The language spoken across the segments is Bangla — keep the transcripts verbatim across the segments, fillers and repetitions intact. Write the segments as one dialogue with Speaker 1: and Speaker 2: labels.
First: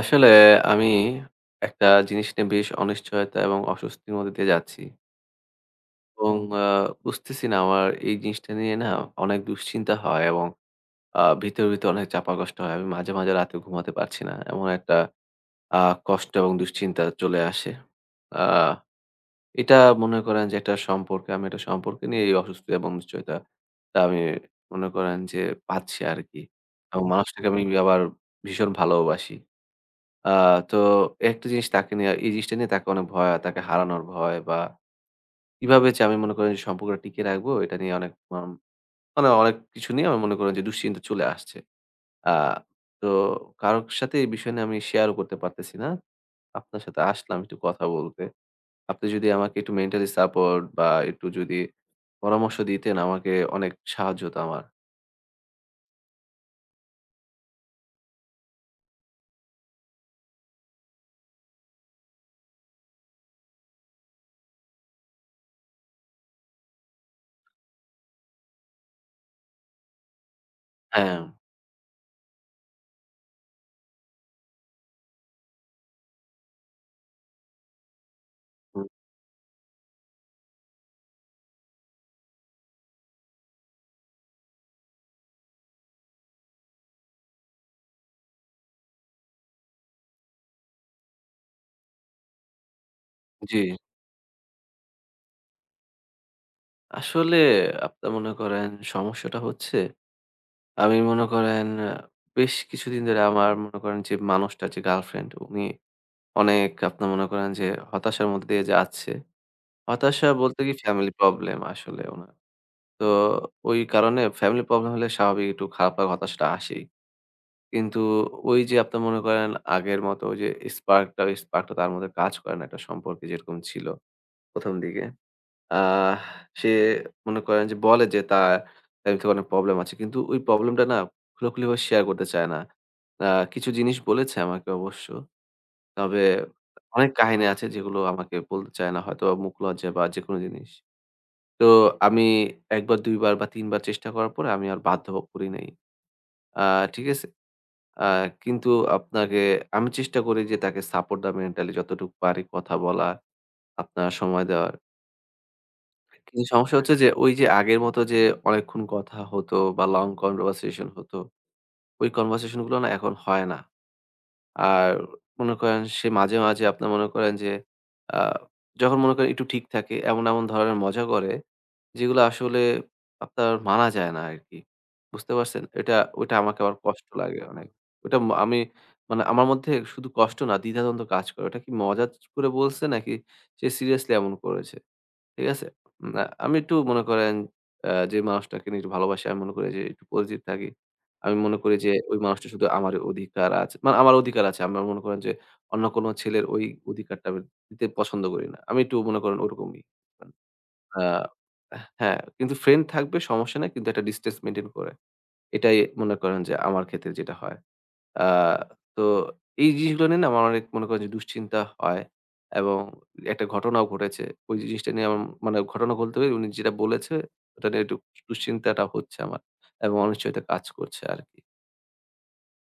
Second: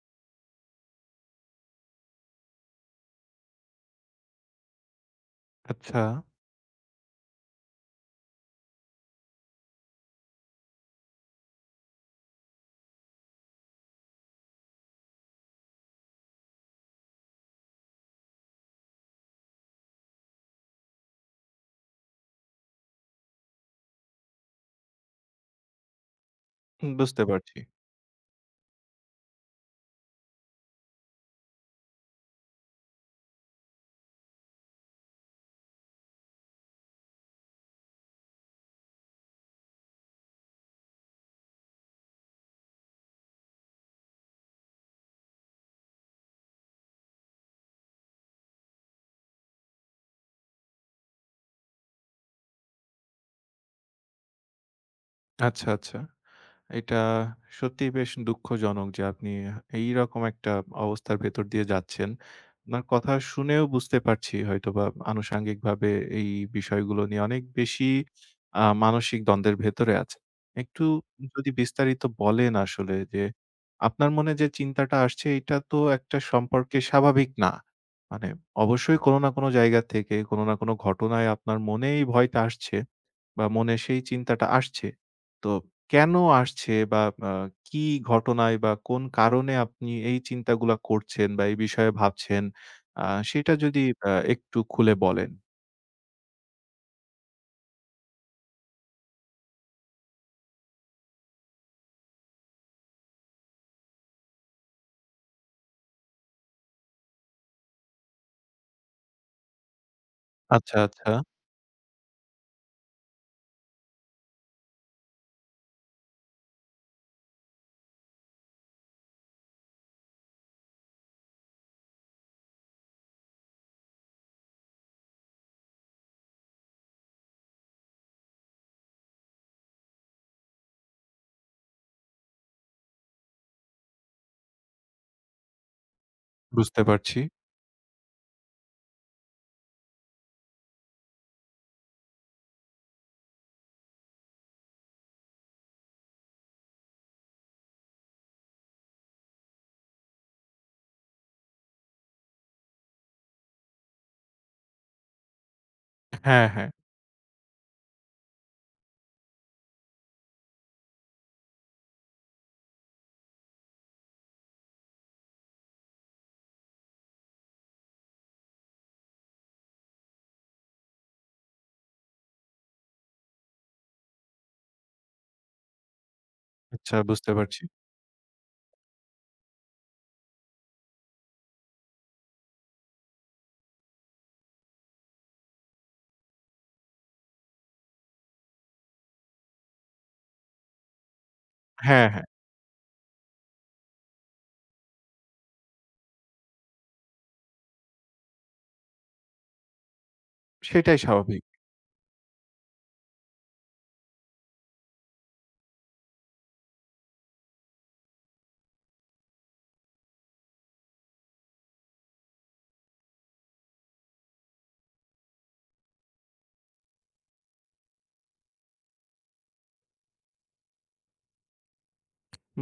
Speaker 1: আসলে আমি একটা জিনিস নিয়ে বেশ অনিশ্চয়তা এবং অস্বস্তির মধ্যে দিয়ে যাচ্ছি
Speaker 2: আচ্ছা,
Speaker 1: এবং আহ, বুঝতেছি না আমার এই জিনিসটা নিয়ে না অনেক দুশ্চিন্তা হয় এবং আহ, ভিতরে ভিতরে অনেক চাপা কষ্ট হয়, আমি মাঝে মাঝে রাতে ঘুমাতে পারছি না, এমন একটা আহ, কষ্ট এবং দুশ্চিন্তা চলে আসে। আহ, এটা মনে করেন যে একটা সম্পর্কে, আমি একটা সম্পর্কে নিয়ে এই অসুস্থতা এবং অনিশ্চয়তা তা আমি মনে করেন যে পাচ্ছি আর কি। এবং
Speaker 2: বুঝতে
Speaker 1: মানুষটাকে
Speaker 2: পারছি।
Speaker 1: আমি আবার ভীষণ ভালোবাসি। আ তো একটা জিনিস তাকে নিয়ে, এই জিনিসটা নিয়ে তাকে অনেক ভয়, তাকে হারানোর ভয়, বা কিভাবে যে আমি মনে করেন যে সম্পর্কটা টিকিয়ে রাখবো এটা নিয়ে অনেক মাম মানে অনেক কিছু নিয়ে আমি মনে করেন যে দুশ্চিন্তা চলে আসছে। আ তো কারো সাথে এই বিষয় নিয়ে আমি শেয়ারও করতে পারতেছি না। আপনার সাথে আসলাম একটু কথা বলতে। আপনি যদি আমাকে একটু মেন্টালি সাপোর্ট বা একটু যদি পরামর্শ দিতেন, আমাকে অনেক সাহায্য হতো আমার।
Speaker 2: আচ্ছা, আচ্ছা। এটা সত্যিই বেশ দুঃখজনক যে আপনি এইরকম একটা অবস্থার ভেতর দিয়ে যাচ্ছেন। আপনার কথা শুনেও বুঝতে পারছি হয়তোবা আনুষাঙ্গিকভাবে এই বিষয়গুলো নিয়ে অনেক বেশি আ মানসিক দ্বন্দ্বের ভেতরে আছেন। একটু
Speaker 1: হ্যাঁ,
Speaker 2: যদি বিস্তারিত বলেন আসলে যে আপনার মনে যে চিন্তাটা আসছে এটা তো একটা সম্পর্কে স্বাভাবিক না। মানে
Speaker 1: হুম,
Speaker 2: অবশ্যই কোনো না কোনো জায়গা থেকে কোনো না কোনো ঘটনায় আপনার মনে এই ভয়টা আসছে বা মনে সেই চিন্তাটা আসছে। তো কেন আসছে বা আ কি ঘটনায় বা কোন কারণে আপনি এই চিন্তাগুলা করছেন বা এই বিষয়ে ভাবছেন, আ সেটা
Speaker 1: জি।
Speaker 2: যদি আ একটু খুলে বলেন।
Speaker 1: আসলে আপনার মনে করেন সমস্যাটা হচ্ছে, আমি মনে করেন আ বেশ কিছুদিন ধরে আমার মনে করেন যে মানুষটা, যে গার্লফ্রেন্ড, উনি অনেক আপনার মনে করেন যে হতাশার মধ্যে দিয়ে যাচ্ছে। হতাশা বলতে কি
Speaker 2: আচ্ছা, আচ্ছা।
Speaker 1: ফ্যামিলি প্রবলেম আসলে উনার। তো ওই কারণে ফ্যামিলি প্রবলেম হলে স্বাভাবিক একটু খারাপ লাগা হতাশাটা আসেই। কিন্তু ওই যে আপনার মনে করেন আগের মতো ওই যে স্পার্কটা, ওই স্পার্কটা তার মধ্যে কাজ করে না, একটা সম্পর্কে যেরকম ছিল ১ম দিকে। আহ সে মনে করেন যে বলে যে তার লাইফ থেকে অনেক প্রবলেম আছে। কিন্তু ওই প্রবলেমটা না খোলাখুলিভাবে শেয়ার করতে চায় না। আ কিছু জিনিস বলেছে আমাকে অবশ্য। তবে
Speaker 2: বুঝতে
Speaker 1: অনেক
Speaker 2: পারছি।
Speaker 1: কাহিনী আছে যেগুলো আমাকে বলতে চায় না, হয়তোবা মুখ লজ্জা বা যেকোনো জিনিস। তো আমি এক বার দুই বার বা তিন বার চেষ্টা করার পরে আমি আর বাধ্য করি নাই। আ ঠিক আছে? আ কিন্তু আপনাকে আমি চেষ্টা করি যে তাকে সাপোর্ট দেওয়া, মেন্টালি যতটুকু পারি কথা বলা, আপনার সময় দেওয়ার। কিন্তু
Speaker 2: হ্যাঁ, হ্যাঁ।
Speaker 1: সমস্যা হচ্ছে যে ওই যে আগের মতো যে অনেকক্ষণ কথা হতো বা লং কনভারসেশন হতো, ওই কনভারসেশন গুলো না এখন হয় না। আর মনে করেন সে মাঝে, মাঝে আপনার মনে করেন যে আ যখন মনে করেন একটু ঠিক থাকে, এমন, এমন ধরনের মজা করে যেগুলো আসলে আপনার মানা যায় না আরকি। বুঝতে পারছেন? এটা, ওইটা আমাকে আবার
Speaker 2: আচ্ছা,
Speaker 1: কষ্ট
Speaker 2: বুঝতে
Speaker 1: লাগে
Speaker 2: পারছি।
Speaker 1: অনেক। ওইটা ম আমি মানে আমার মধ্যে শুধু কষ্ট না, দ্বিধাদ্বন্দ্ব কাজ করে। ওটা কি মজা করে বলছে নাকি সে সিরিয়াসলি এমন করেছে? ঠিক আছে? উম আ আমি একটু মনে করেন আ যে মানুষটাকে নিয়ে একটু ভালোবাসি, আমি মনে করি যে একটু পরিচিত থাকি। আমি মনে করি যে
Speaker 2: হ্যাঁ,
Speaker 1: ওই
Speaker 2: হ্যাঁ।
Speaker 1: মানুষটা শুধু আমারই অধিকার আছে। মানে আমার অধিকার আছে। আমরা মনে করেন যে অন্য কোনো ছেলের ওই অধিকারটা আমি দিতে পছন্দ করি না। আমি একটু মনে করেন ওরকমই।
Speaker 2: সেটাই
Speaker 1: আ
Speaker 2: স্বাভাবিক।
Speaker 1: হ্যাঁ, কিন্তু ফ্রেন্ড থাকবে সমস্যা নাই। কিন্তু একটা ডিসট্যান্স মেইনটেইন করে। এটাই মনে করেন যে আমার ক্ষেত্রে যেটা হয়। আ তো এই জিনিসগুলো নিয়ে না আমার অনেক মনে করেন যে দুশ্চিন্তা হয় এবং একটা ঘটনাও ঘটেছে। ওই জিনিসটা নিয়ে আমার মানে ঘটনা বলতে পারি উনি যেটা বলেছে ওটা নিয়ে একটু দুশ্চিন্তাটা হচ্ছে আমার এবং অনিশ্চয়তা কাজ করছে আরকি।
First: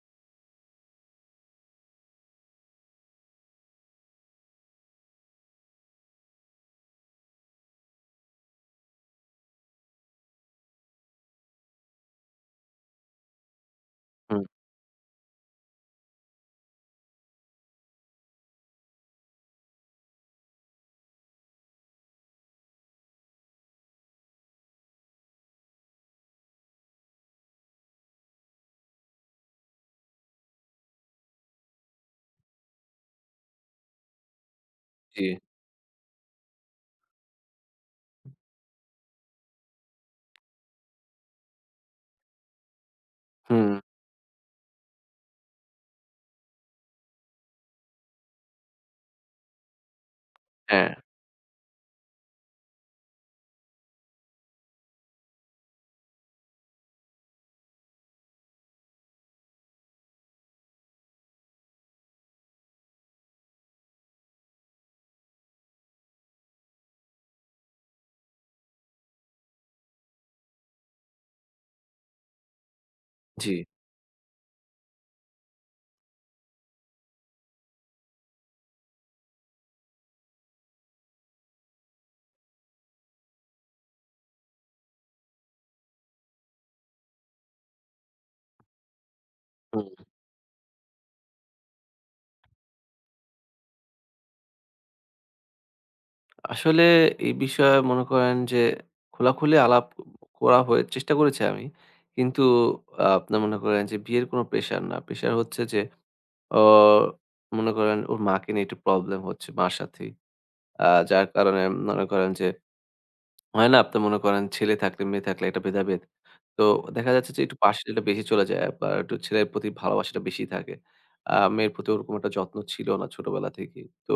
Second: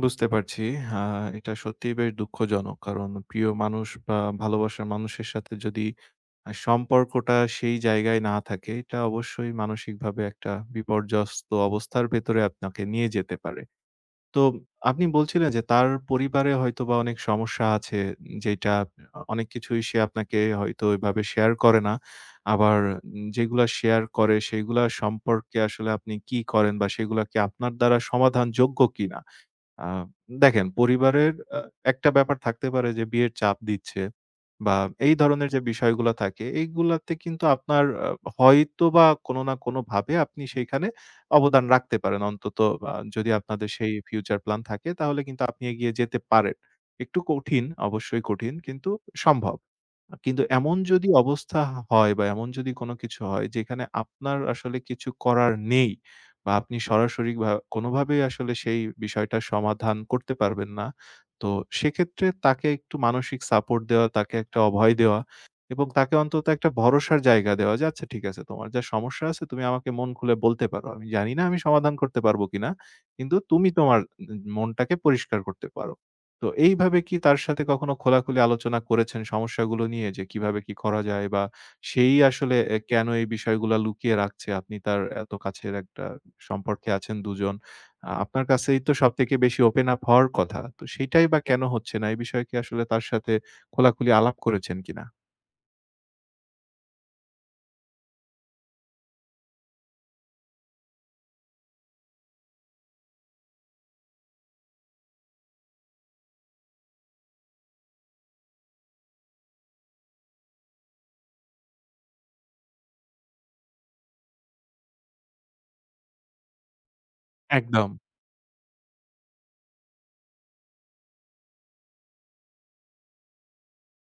Speaker 2: বুঝতে পারছি। আ এটা সত্যিই বেশ দুঃখজনক। কারণ প্রিয় মানুষ বা ভালোবাসার মানুষের সাথে যদি আ সম্পর্কটা সেই জায়গায় না থাকে, এটা অবশ্যই মানসিকভাবে একটা বিপর্যস্ত অবস্থার ভেতরে আপনাকে নিয়ে যেতে পারে। তো
Speaker 1: হুম,
Speaker 2: আপনি বলছিলেন যে তার পরিবারে হয়তোবা অনেক সমস্যা আছে যেটা অনেক কিছুই সে আপনাকে হয়তো ওইভাবে শেয়ার করে না। আবার যেগুলা শেয়ার করে সেগুলা সম্পর্কে আসলে আপনি কি করেন বা সেগুলা কি আপনার দ্বারা সমাধানযোগ্য কিনা? আ দেখেন পরিবারের আ একটা ব্যাপার থাকতে পারে যে বিয়ের চাপ দিচ্ছে বা এই
Speaker 1: জি,
Speaker 2: ধরনের যে বিষয়গুলা থাকে এইগুলাতে কিন্তু আপনার আ হয়তোবা কোনো না কোনোভাবে আপনি সেইখানে অবদান রাখতে পারেন। অন্তত আ যদি আপনাদের
Speaker 1: হুম,
Speaker 2: সেই ফিউচার প্ল্যান থাকে তাহলে কিন্তু আপনি এগিয়ে যেতে পারেন। একটু কঠিন, অবশ্যই কঠিন কিন্তু সম্ভব। আ কিন্তু এমন
Speaker 1: হ্যাঁ,
Speaker 2: যদি অবস্থা হয় বা এমন যদি কোনো কিছু হয় যেখানে আপনার আসলে কিছু করার নেই বা আপনি সরাসরি ভা কোনোভাবেই আসলে সেই বিষয়টার সমাধান করতে পারবেন না। তো সেক্ষেত্রে তাকে একটু মানসিক সাপোর্ট দেওয়া, তাকে একটা অভয় দেওয়া এবং তাকে অন্তত একটা ভরসার জায়গা দেওয়া যে, "আচ্ছা ঠিক আছে তোমার যা সমস্যা আছে তুমি আমাকে মন খুলে বলতে পারো। আমি জানি না আমি সমাধান করতে পারবো কিনা। কিন্তু
Speaker 1: জি,
Speaker 2: তুমি তোমার উম, মনটাকে পরিষ্কার করতে পারো।" তো এইভাবে কি তার সাথে কখনো খোলাখুলি আলোচনা করেছেন সমস্যাগুলো নিয়ে যে কিভাবে কি করা যায়? বা সেই আসলে এ কেন এই বিষয়গুলা লুকিয়ে রাখছে? আপনি তার এত কাছের একটা সম্পর্কে আছেন দুই জন। আ আপনার কাছেই তো সবথেকে বেশি ওপেন
Speaker 1: হুম।
Speaker 2: আপ হওয়ার কথা। তো সেটাই বা কেন হচ্ছে না? এই বিষয়ে কি আসলে তার সাথে খোলাখুলি আলাপ করেছেন কিনা?
Speaker 1: আসলে এই বিষয়ে মনে করেন যে খোলাখুলি আলাপ করা হয়ে চেষ্টা করেছি আমি। কিন্তু আ আপনার মনে করেন যে বিয়ের কোনো প্রেশার না। প্রেশার হচ্ছে যে অ মনে করেন ওর মাকে নিয়ে একটু প্রবলেম হচ্ছে, মার সাথেই। আ যার কারণে মনে করেন যে হয় না? আপনি মনে করেন ছেলে থাকলে মেয়ে থাকলে একটা ভেদাভেদ। তো দেখা যাচ্ছে যে একটু
Speaker 2: একদম।
Speaker 1: পার্সেন্টেজটা বেশি চলে যায় বা একটু ছেলের প্রতি ভালোবাসাটা বেশি থাকে। আ মেয়ের প্রতি ওরকম একটা যত্ন ছিল না ছোটবেলা থেকেই। তো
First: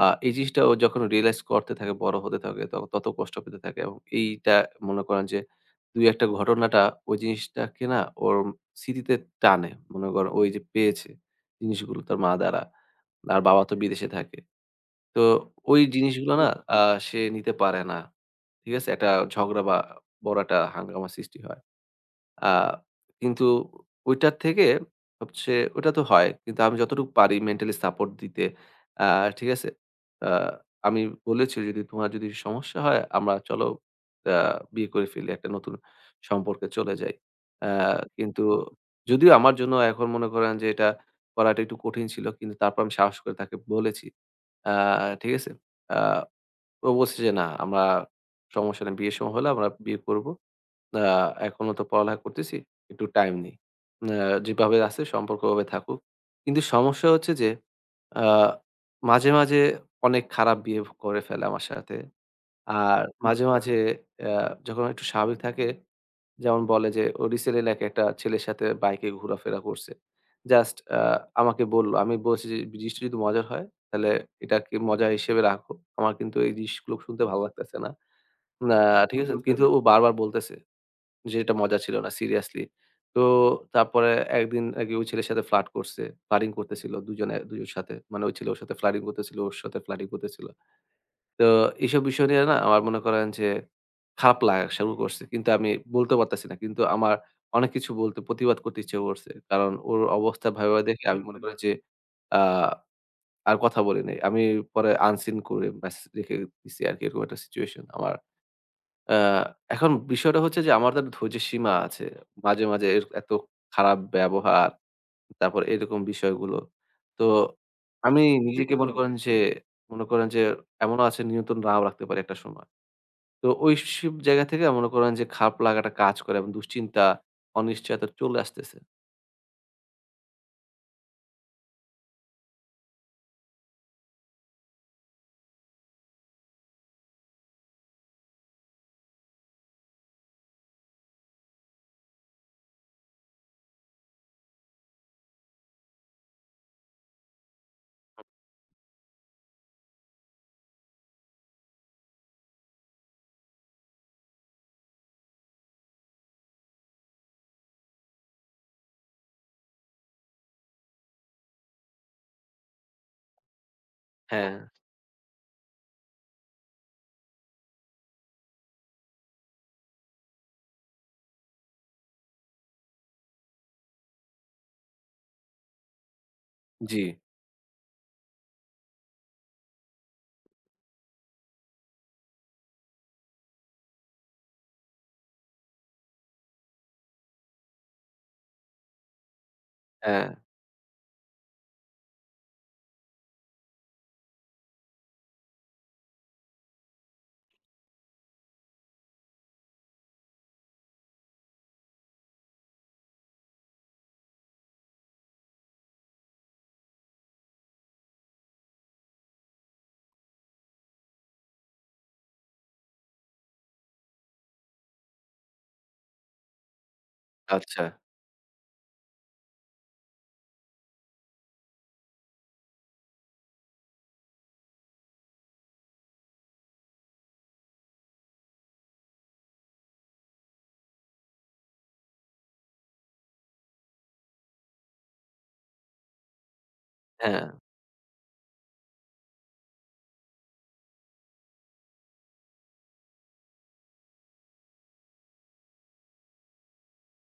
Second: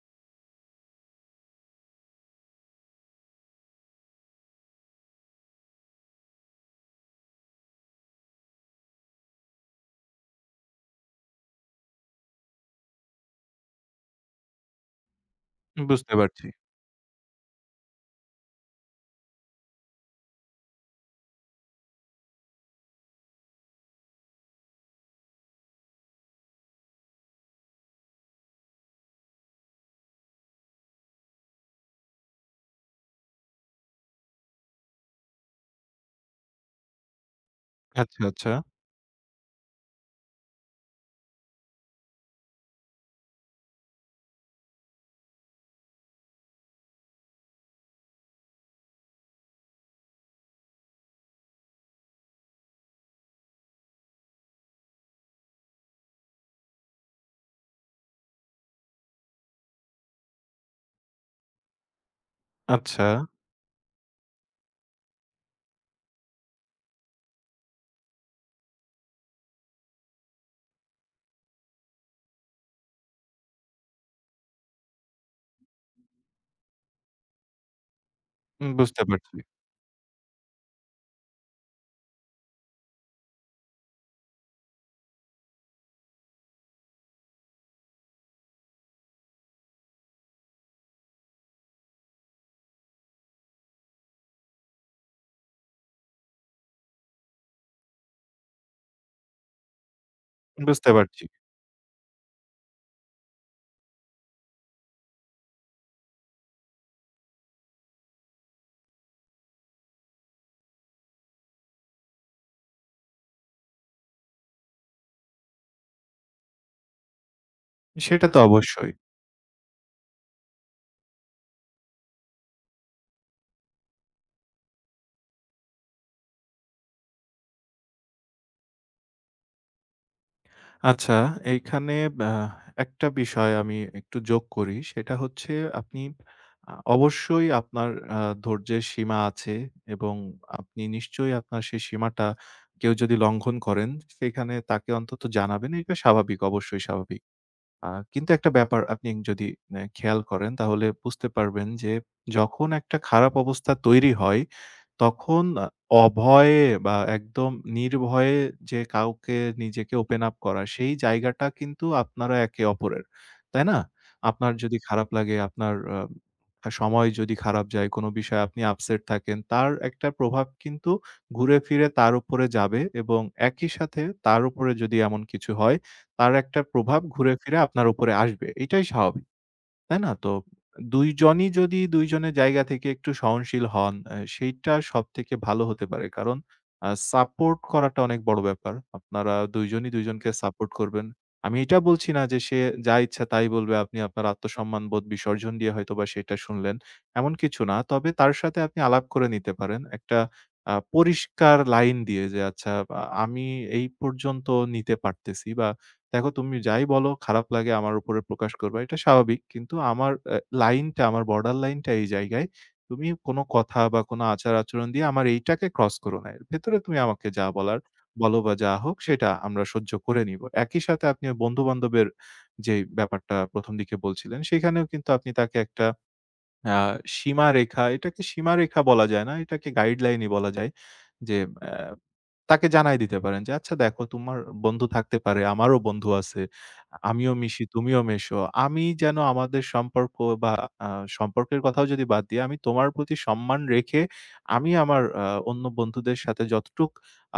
Speaker 1: আ এই জিনিসটা ও যখন রিয়ালাইজ করতে থাকে, বড় হতে থাকে ত তত কষ্ট পেতে থাকে, এবং এইটা মনে করেন যে দুই একটা টা ঘটনাটা ওই জিনিসটাকে না ওর স্মৃতিতে টানে। মনে করেন ওই যে পেয়েছে জিনিসগুলো তার মা দ্বারা। আর বাবা তো বিদেশে থাকে। তো ওই
Speaker 2: বুঝতে
Speaker 1: জিনিসগুলো
Speaker 2: পারছি।
Speaker 1: না হুম। আ সে নিতে পারে না। ঠিক আছে? একটা ঝগড়া বা বড় একটা হাঙ্গামা সৃষ্টি হয়। আ কিন্তু ওইটার থেকে হচ্ছে, ওইটা তো হয়। কিন্তু আমি যতটুকু পারি মেন্টালি সাপোর্ট দিতে আ ঠিক আছে? আ আমি বলেছি যদি তোমার যদি সমস্যা হয় আমরা চলো আ বিয়ে করে ফেলি। একটা নতুন সম্পর্কে চলে যাই। আ
Speaker 2: আচ্ছা,
Speaker 1: কিন্তু
Speaker 2: আচ্ছা।
Speaker 1: যদিও আমার জন্য এখন মনে করেন যে এটা করাটা একটু কঠিন ছিল। কিন্তু তারপর আমি সাহস করে তাকে বলেছি। আ ঠিক আছে? আ ও বলছে যে, "না, আমরা সমস্যা নেই। বিয়ের সময় হলে আমরা বিয়ে করব। আ এখনো তো পড়ালেখা করতেছি। একটু টাইম নেই। আ যেভাবে আছে সম্পর্ক ওভাবে থাকুক।" কিন্তু সমস্যা হচ্ছে যে, আ মাঝে, মাঝে অনেক খারাপ বিহেভ করে ফেলে আমার সাথে। আর
Speaker 2: আচ্ছা,
Speaker 1: মাঝে, মাঝে আ যখন একটু স্বাভাবিক থাকে, যেমন বলে যে, ও রিসেন্টলি নাকি একটা ছেলের সাথে বাইকে ঘোরাফেরা করছে। জাস্ট আ আমাকে বলল। আমি বলছি যে, "জিনিসটা যদি মজার হয়, তাহলে এটাকে মজা হিসেবে রাখো। আমার কিন্তু এই জিনিসগুলো শুনতে ভালো লাগতেছে না।"
Speaker 2: উম,
Speaker 1: না,
Speaker 2: বুঝতে
Speaker 1: ঠিক আছে?
Speaker 2: পারছি,
Speaker 1: কিন্তু ও বারবার বলতেছে যে, "এটা মজা ছিল না, সিরিয়াসলি।" তো তারপরে একদিন নাকি ওই ছেলের সাথে ফ্লার্ট করছে। ফ্লার্টিং করতেছিল দুজনে, দুজনের সাথে। মানে ওই ছেলে ওর সাথে ফ্লার্টিং করতেছিল, ওর সাথে ফ্লার্টিং করতেছিল। তো এইসব বিষয় নিয়ে না আমার মনে করেন যে খারাপ লাগা শুরু করছে। কিন্তু আমি বলতে পারতেছি না। কিন্তু আমার অনেক কিছু বলতে, প্রতিবাদ করতে ইচ্ছে করছে। কারণ ওর অবস্থা ভাইবা
Speaker 2: বুঝতে
Speaker 1: দেখে আমি
Speaker 2: পারছি।
Speaker 1: মনে করি যে আ আর কথা বলি নাই। আমি পরে আনসিন করে মেসেজ রেখে দিছি আরকি, এরকম একটা সিচুয়েশন আমার। আ এখন বিষয়টা হচ্ছে যে আমার তো একটা ধৈর্যের সীমা আছে। মাঝে, মাঝে এর এত খারাপ ব্যবহার, তারপর এরকম বিষয়গুলো। তো আমি
Speaker 2: সেটা তো
Speaker 1: নিজেকে
Speaker 2: অবশ্যই।
Speaker 1: মনে করেন যে মনে করেন যে এমনও আছে নিয়ন্ত্রণ নাও রাখতে পারি একটা সময়। তো ওইসব জায়গা থেকে মনে করেন যে খারাপ লাগাটা কাজ করে এবং দুশ্চিন্তা, অনিশ্চয়তা চলে আসতেছে।
Speaker 2: আচ্ছা, এইখানে আ একটা বিষয় আমি একটু যোগ করি। সেটা হচ্ছে আপনি আ অবশ্যই আপনার আ ধৈর্যের সীমা আছে এবং আপনি নিশ্চয়ই আপনার সেই সীমাটা কেউ যদি লঙ্ঘন করেন, সেখানে তাকে অন্তত জানাবেন। এটা স্বাভাবিক, অবশ্যই স্বাভাবিক। আ কিন্তু একটা ব্যাপার আপনি যদি অ্যা খেয়াল করেন তাহলে বুঝতে পারবেন যে, যখন একটা খারাপ অবস্থা তৈরি হয়, তখন আ অভয়ে বা একদম নির্ভয়ে যে কাউকে নিজেকে ওপেন আপ করা, সেই জায়গাটা কিন্তু আপনারা একে অপরের। তাই না? আপনার
Speaker 1: হ্যাঁ,
Speaker 2: যদি খারাপ লাগে, আপনার আ সময় যদি খারাপ যায়, কোনো বিষয়ে আপনি আপসেট থাকেন, তার একটা প্রভাব কিন্তু ঘুরে ফিরে তার উপরে যাবে এবং একই সাথে তার উপরে যদি এমন কিছু হয়, তার একটা প্রভাব
Speaker 1: জি,
Speaker 2: ঘুরে ফিরে আপনার উপরে আসবে। এটাই স্বাভাবিক। তাই না? তো দুই জনই যদি দুই জনের জায়গা থেকে একটু সহনশীল হন, অ্যা সেইটা সবথেকে ভালো হতে পারে। কারণ আ সাপোর্ট করাটা অনেক বড় ব্যাপার। আপনারা দুই জনই দুই
Speaker 1: হ্যাঁ।
Speaker 2: জনকে সাপোর্ট করবেন। আমি এটা বলছি না যে সে যা ইচ্ছা তাই বলবে, আপনি আপনার আত্মসম্মানবোধ বিসর্জন দিয়ে হয়তোবা সেটা শুনলেন। এমন কিছু না। তবে তার সাথে আপনি আলাপ করে নিতে পারেন। একটা আ পরিষ্কার লাইন দিয়ে যে, "আচ্ছা আ আমি এই পর্যন্ত নিতে পারতেছি বা দেখো তুমি যাই বলো খারাপ লাগে আমার উপরে প্রকাশ করবা। এটা স্বাভাবিক। কিন্তু আমার আ লাইনটা আমার বর্ডার লাইনটা এই জায়গায়। তুমি কোন কথা বা কোন আচার-আচরণ দিয়ে আমার এইটাকে ক্রস করো না। এর ভেতরে তুমি আমাকে যা বলার
Speaker 1: আচ্ছা।
Speaker 2: বলো বা যা হোক সেটা আমরা সহ্য করে নিবো। একই সাথে আপনি বন্ধু-বান্ধবের যে ব্যাপারটা প্রথম দিকে বলছিলেন সেখানেও কিন্তু আপনি তাকে একটা আ সীমারেখা এটাকে সীমারেখা বলা যায় না। এটাকে গাইডলাইনই বলা যায়। যে অ্যা তাকে জানায় দিতে পারেন যে, "আচ্ছা দেখো তোমার বন্ধু থাকতে পারে, আমারও বন্ধু আছে। আমিও
Speaker 1: হ্যাঁ,
Speaker 2: মিশি, তুমিও মেশো। আমি যেন আমাদের সম্পর্ক বা আ সম্পর্কের কথাও যদি বাদ দিই, আমি তোমার প্রতি সম্মান রেখে আমি আমার আ অন্য বন্ধুদের সাথে যতটুক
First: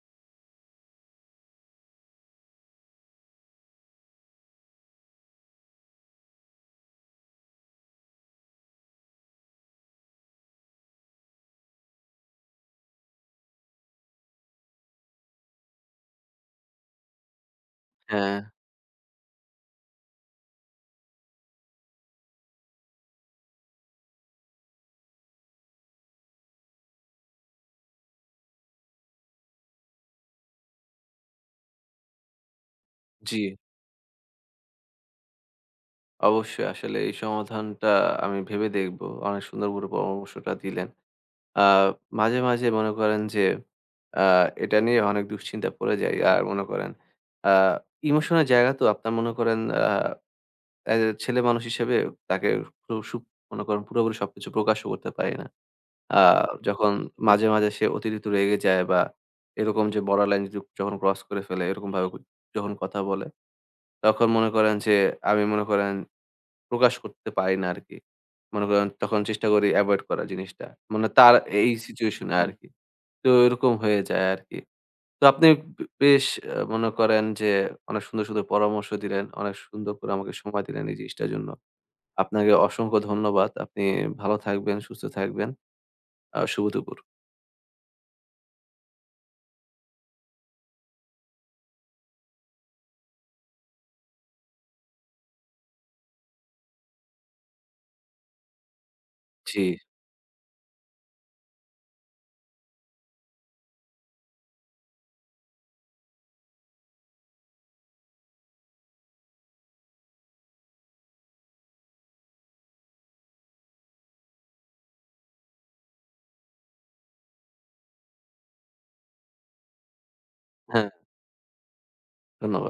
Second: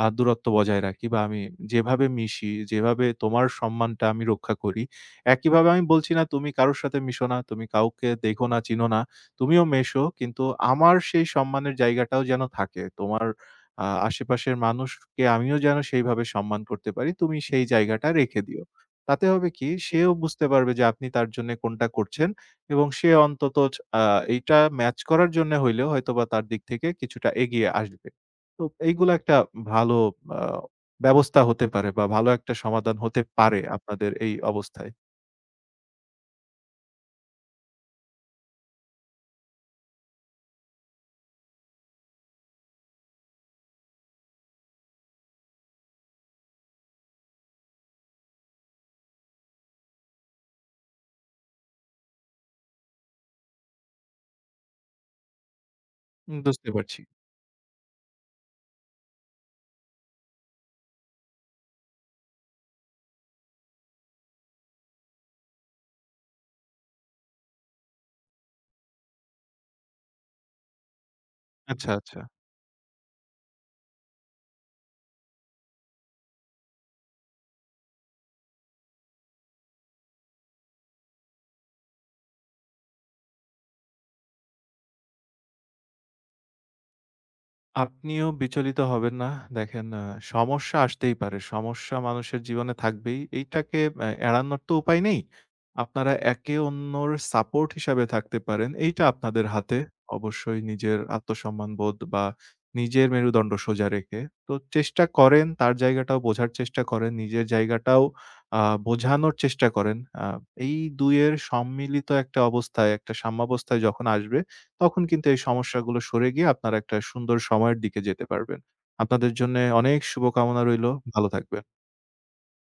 Speaker 2: আ দূরত্ব বজায় রাখি বা আমি যেভাবে মিশি, যেভাবে তোমার সম্মানটা আমি রক্ষা করি, একইভাবে আমি বলছি না তুমি কারো সাথে মিশো না, তুমি কাউকে দেখো না, চিনো না। তুমিও মেশো। কিন্তু আমার সেই সম্মানের জায়গাটাও যেন থাকে। তোমার আ আশেপাশের মানুষকে আমিও যেন সেইভাবে সম্মান করতে পারি। তুমি সেই জায়গাটা
Speaker 1: হ্যাঁ,
Speaker 2: রেখে দিও। তাতে হবে কি সেও বুঝতে পারবে যে আপনি তার জন্যে কোনটা করছেন এবং সে অন্তত চ আ এইটা ম্যাচ করার জন্যে হইলেও হয়তোবা তার দিক থেকে কিছুটা এগিয়ে আসবে। তো এইগুলো একটা ভালো আ ব্যবস্থা হতে পারে বা ভালো একটা সমাধান হতে
Speaker 1: জি।
Speaker 2: পারে আপনাদের এই অবস্থায়।
Speaker 1: অবশ্যই আসলে এই সমাধানটা আমি ভেবে দেখব। অনেক সুন্দর করে পরামর্শটা দিলেন। আ মাঝে, মাঝে মনে করেন যে আ এটা নিয়ে অনেক দুশ্চিন্তায় পড়ে যাই। আর মনে করেন আ ইমোশনের জায়গা তো আপনার মনে করেন আ অ্যাজ এ ছেলে মানুষ হিসেবে তাকে সু সু মনে করেন পুরোপুরি সবকিছু প্রকাশও করতে পারি না। আ
Speaker 2: উম বুঝতে
Speaker 1: যখন
Speaker 2: পারছি।
Speaker 1: মাঝে, মাঝে সে অতিরিক্ত রেগে যায় বা এরকম যে বর্ডার লাইন য যখন ক্রস করে ফেলে এরকমভাবে যখন কথা বলে, তখন মনে করেন যে আমি মনে করেন প্রকাশ করতে পারি না আরকি। মনে করেন তখন চেষ্টা করি এভয়েড করার জিনিসটা। মানে তার এই
Speaker 2: আচ্ছা, আচ্ছা।
Speaker 1: সিচুয়েশনে আরকি। তো এরকম হয়ে যায় আরকি। তো আপনি বে বেশ আ মনে করেন যে অনেক সুন্দর, সুন্দর পরামর্শ দিলেন। অনেক সুন্দর করে আমাকে সময় দিলেন এই জিনিসটার জন্য। আপনাকে অসংখ্য ধন্যবাদ। আপনি ভালো থাকবেন, সুস্থ থাকবেন। আ শুভ দুপুর।
Speaker 2: আপনিও বিচলিত হবেন না। দেখেন আ সমস্যা আসতেই পারে। সমস্যা মানুষের জীবনে থাকবেই। এইটাকে আ এড়ানোর তো উপায় নেই। আপনারা একে অন্যর সাপোর্ট হিসাবে থাকতে পারেন। এইটা আপনাদের
Speaker 1: জি,
Speaker 2: হাতে। অবশ্যই নিজের আত্মসম্মান বোধ বা নিজের মেরুদণ্ড সোজা রেখে। তো চেষ্টা করেন তার জায়গাটাও বোঝার চেষ্টা করেন। নিজের জায়গাটাও আ বোঝানোর চেষ্টা করেন। আ এই দুই এর সম্মিলিত একটা অবস্থায়, একটা সাম্যাবস্থায় যখন আসবে তখন কিন্তু এই সমস্যাগুলো সরে গিয়ে আপনারা একটা সুন্দর সময়ের দিকে যেতে পারবেন। আপনাদের জন্যে অনেক শুভকামনা
Speaker 1: হ্যাঁ,
Speaker 2: রইলো। ভালো থাকবেন।
Speaker 1: ধন্যবাদ।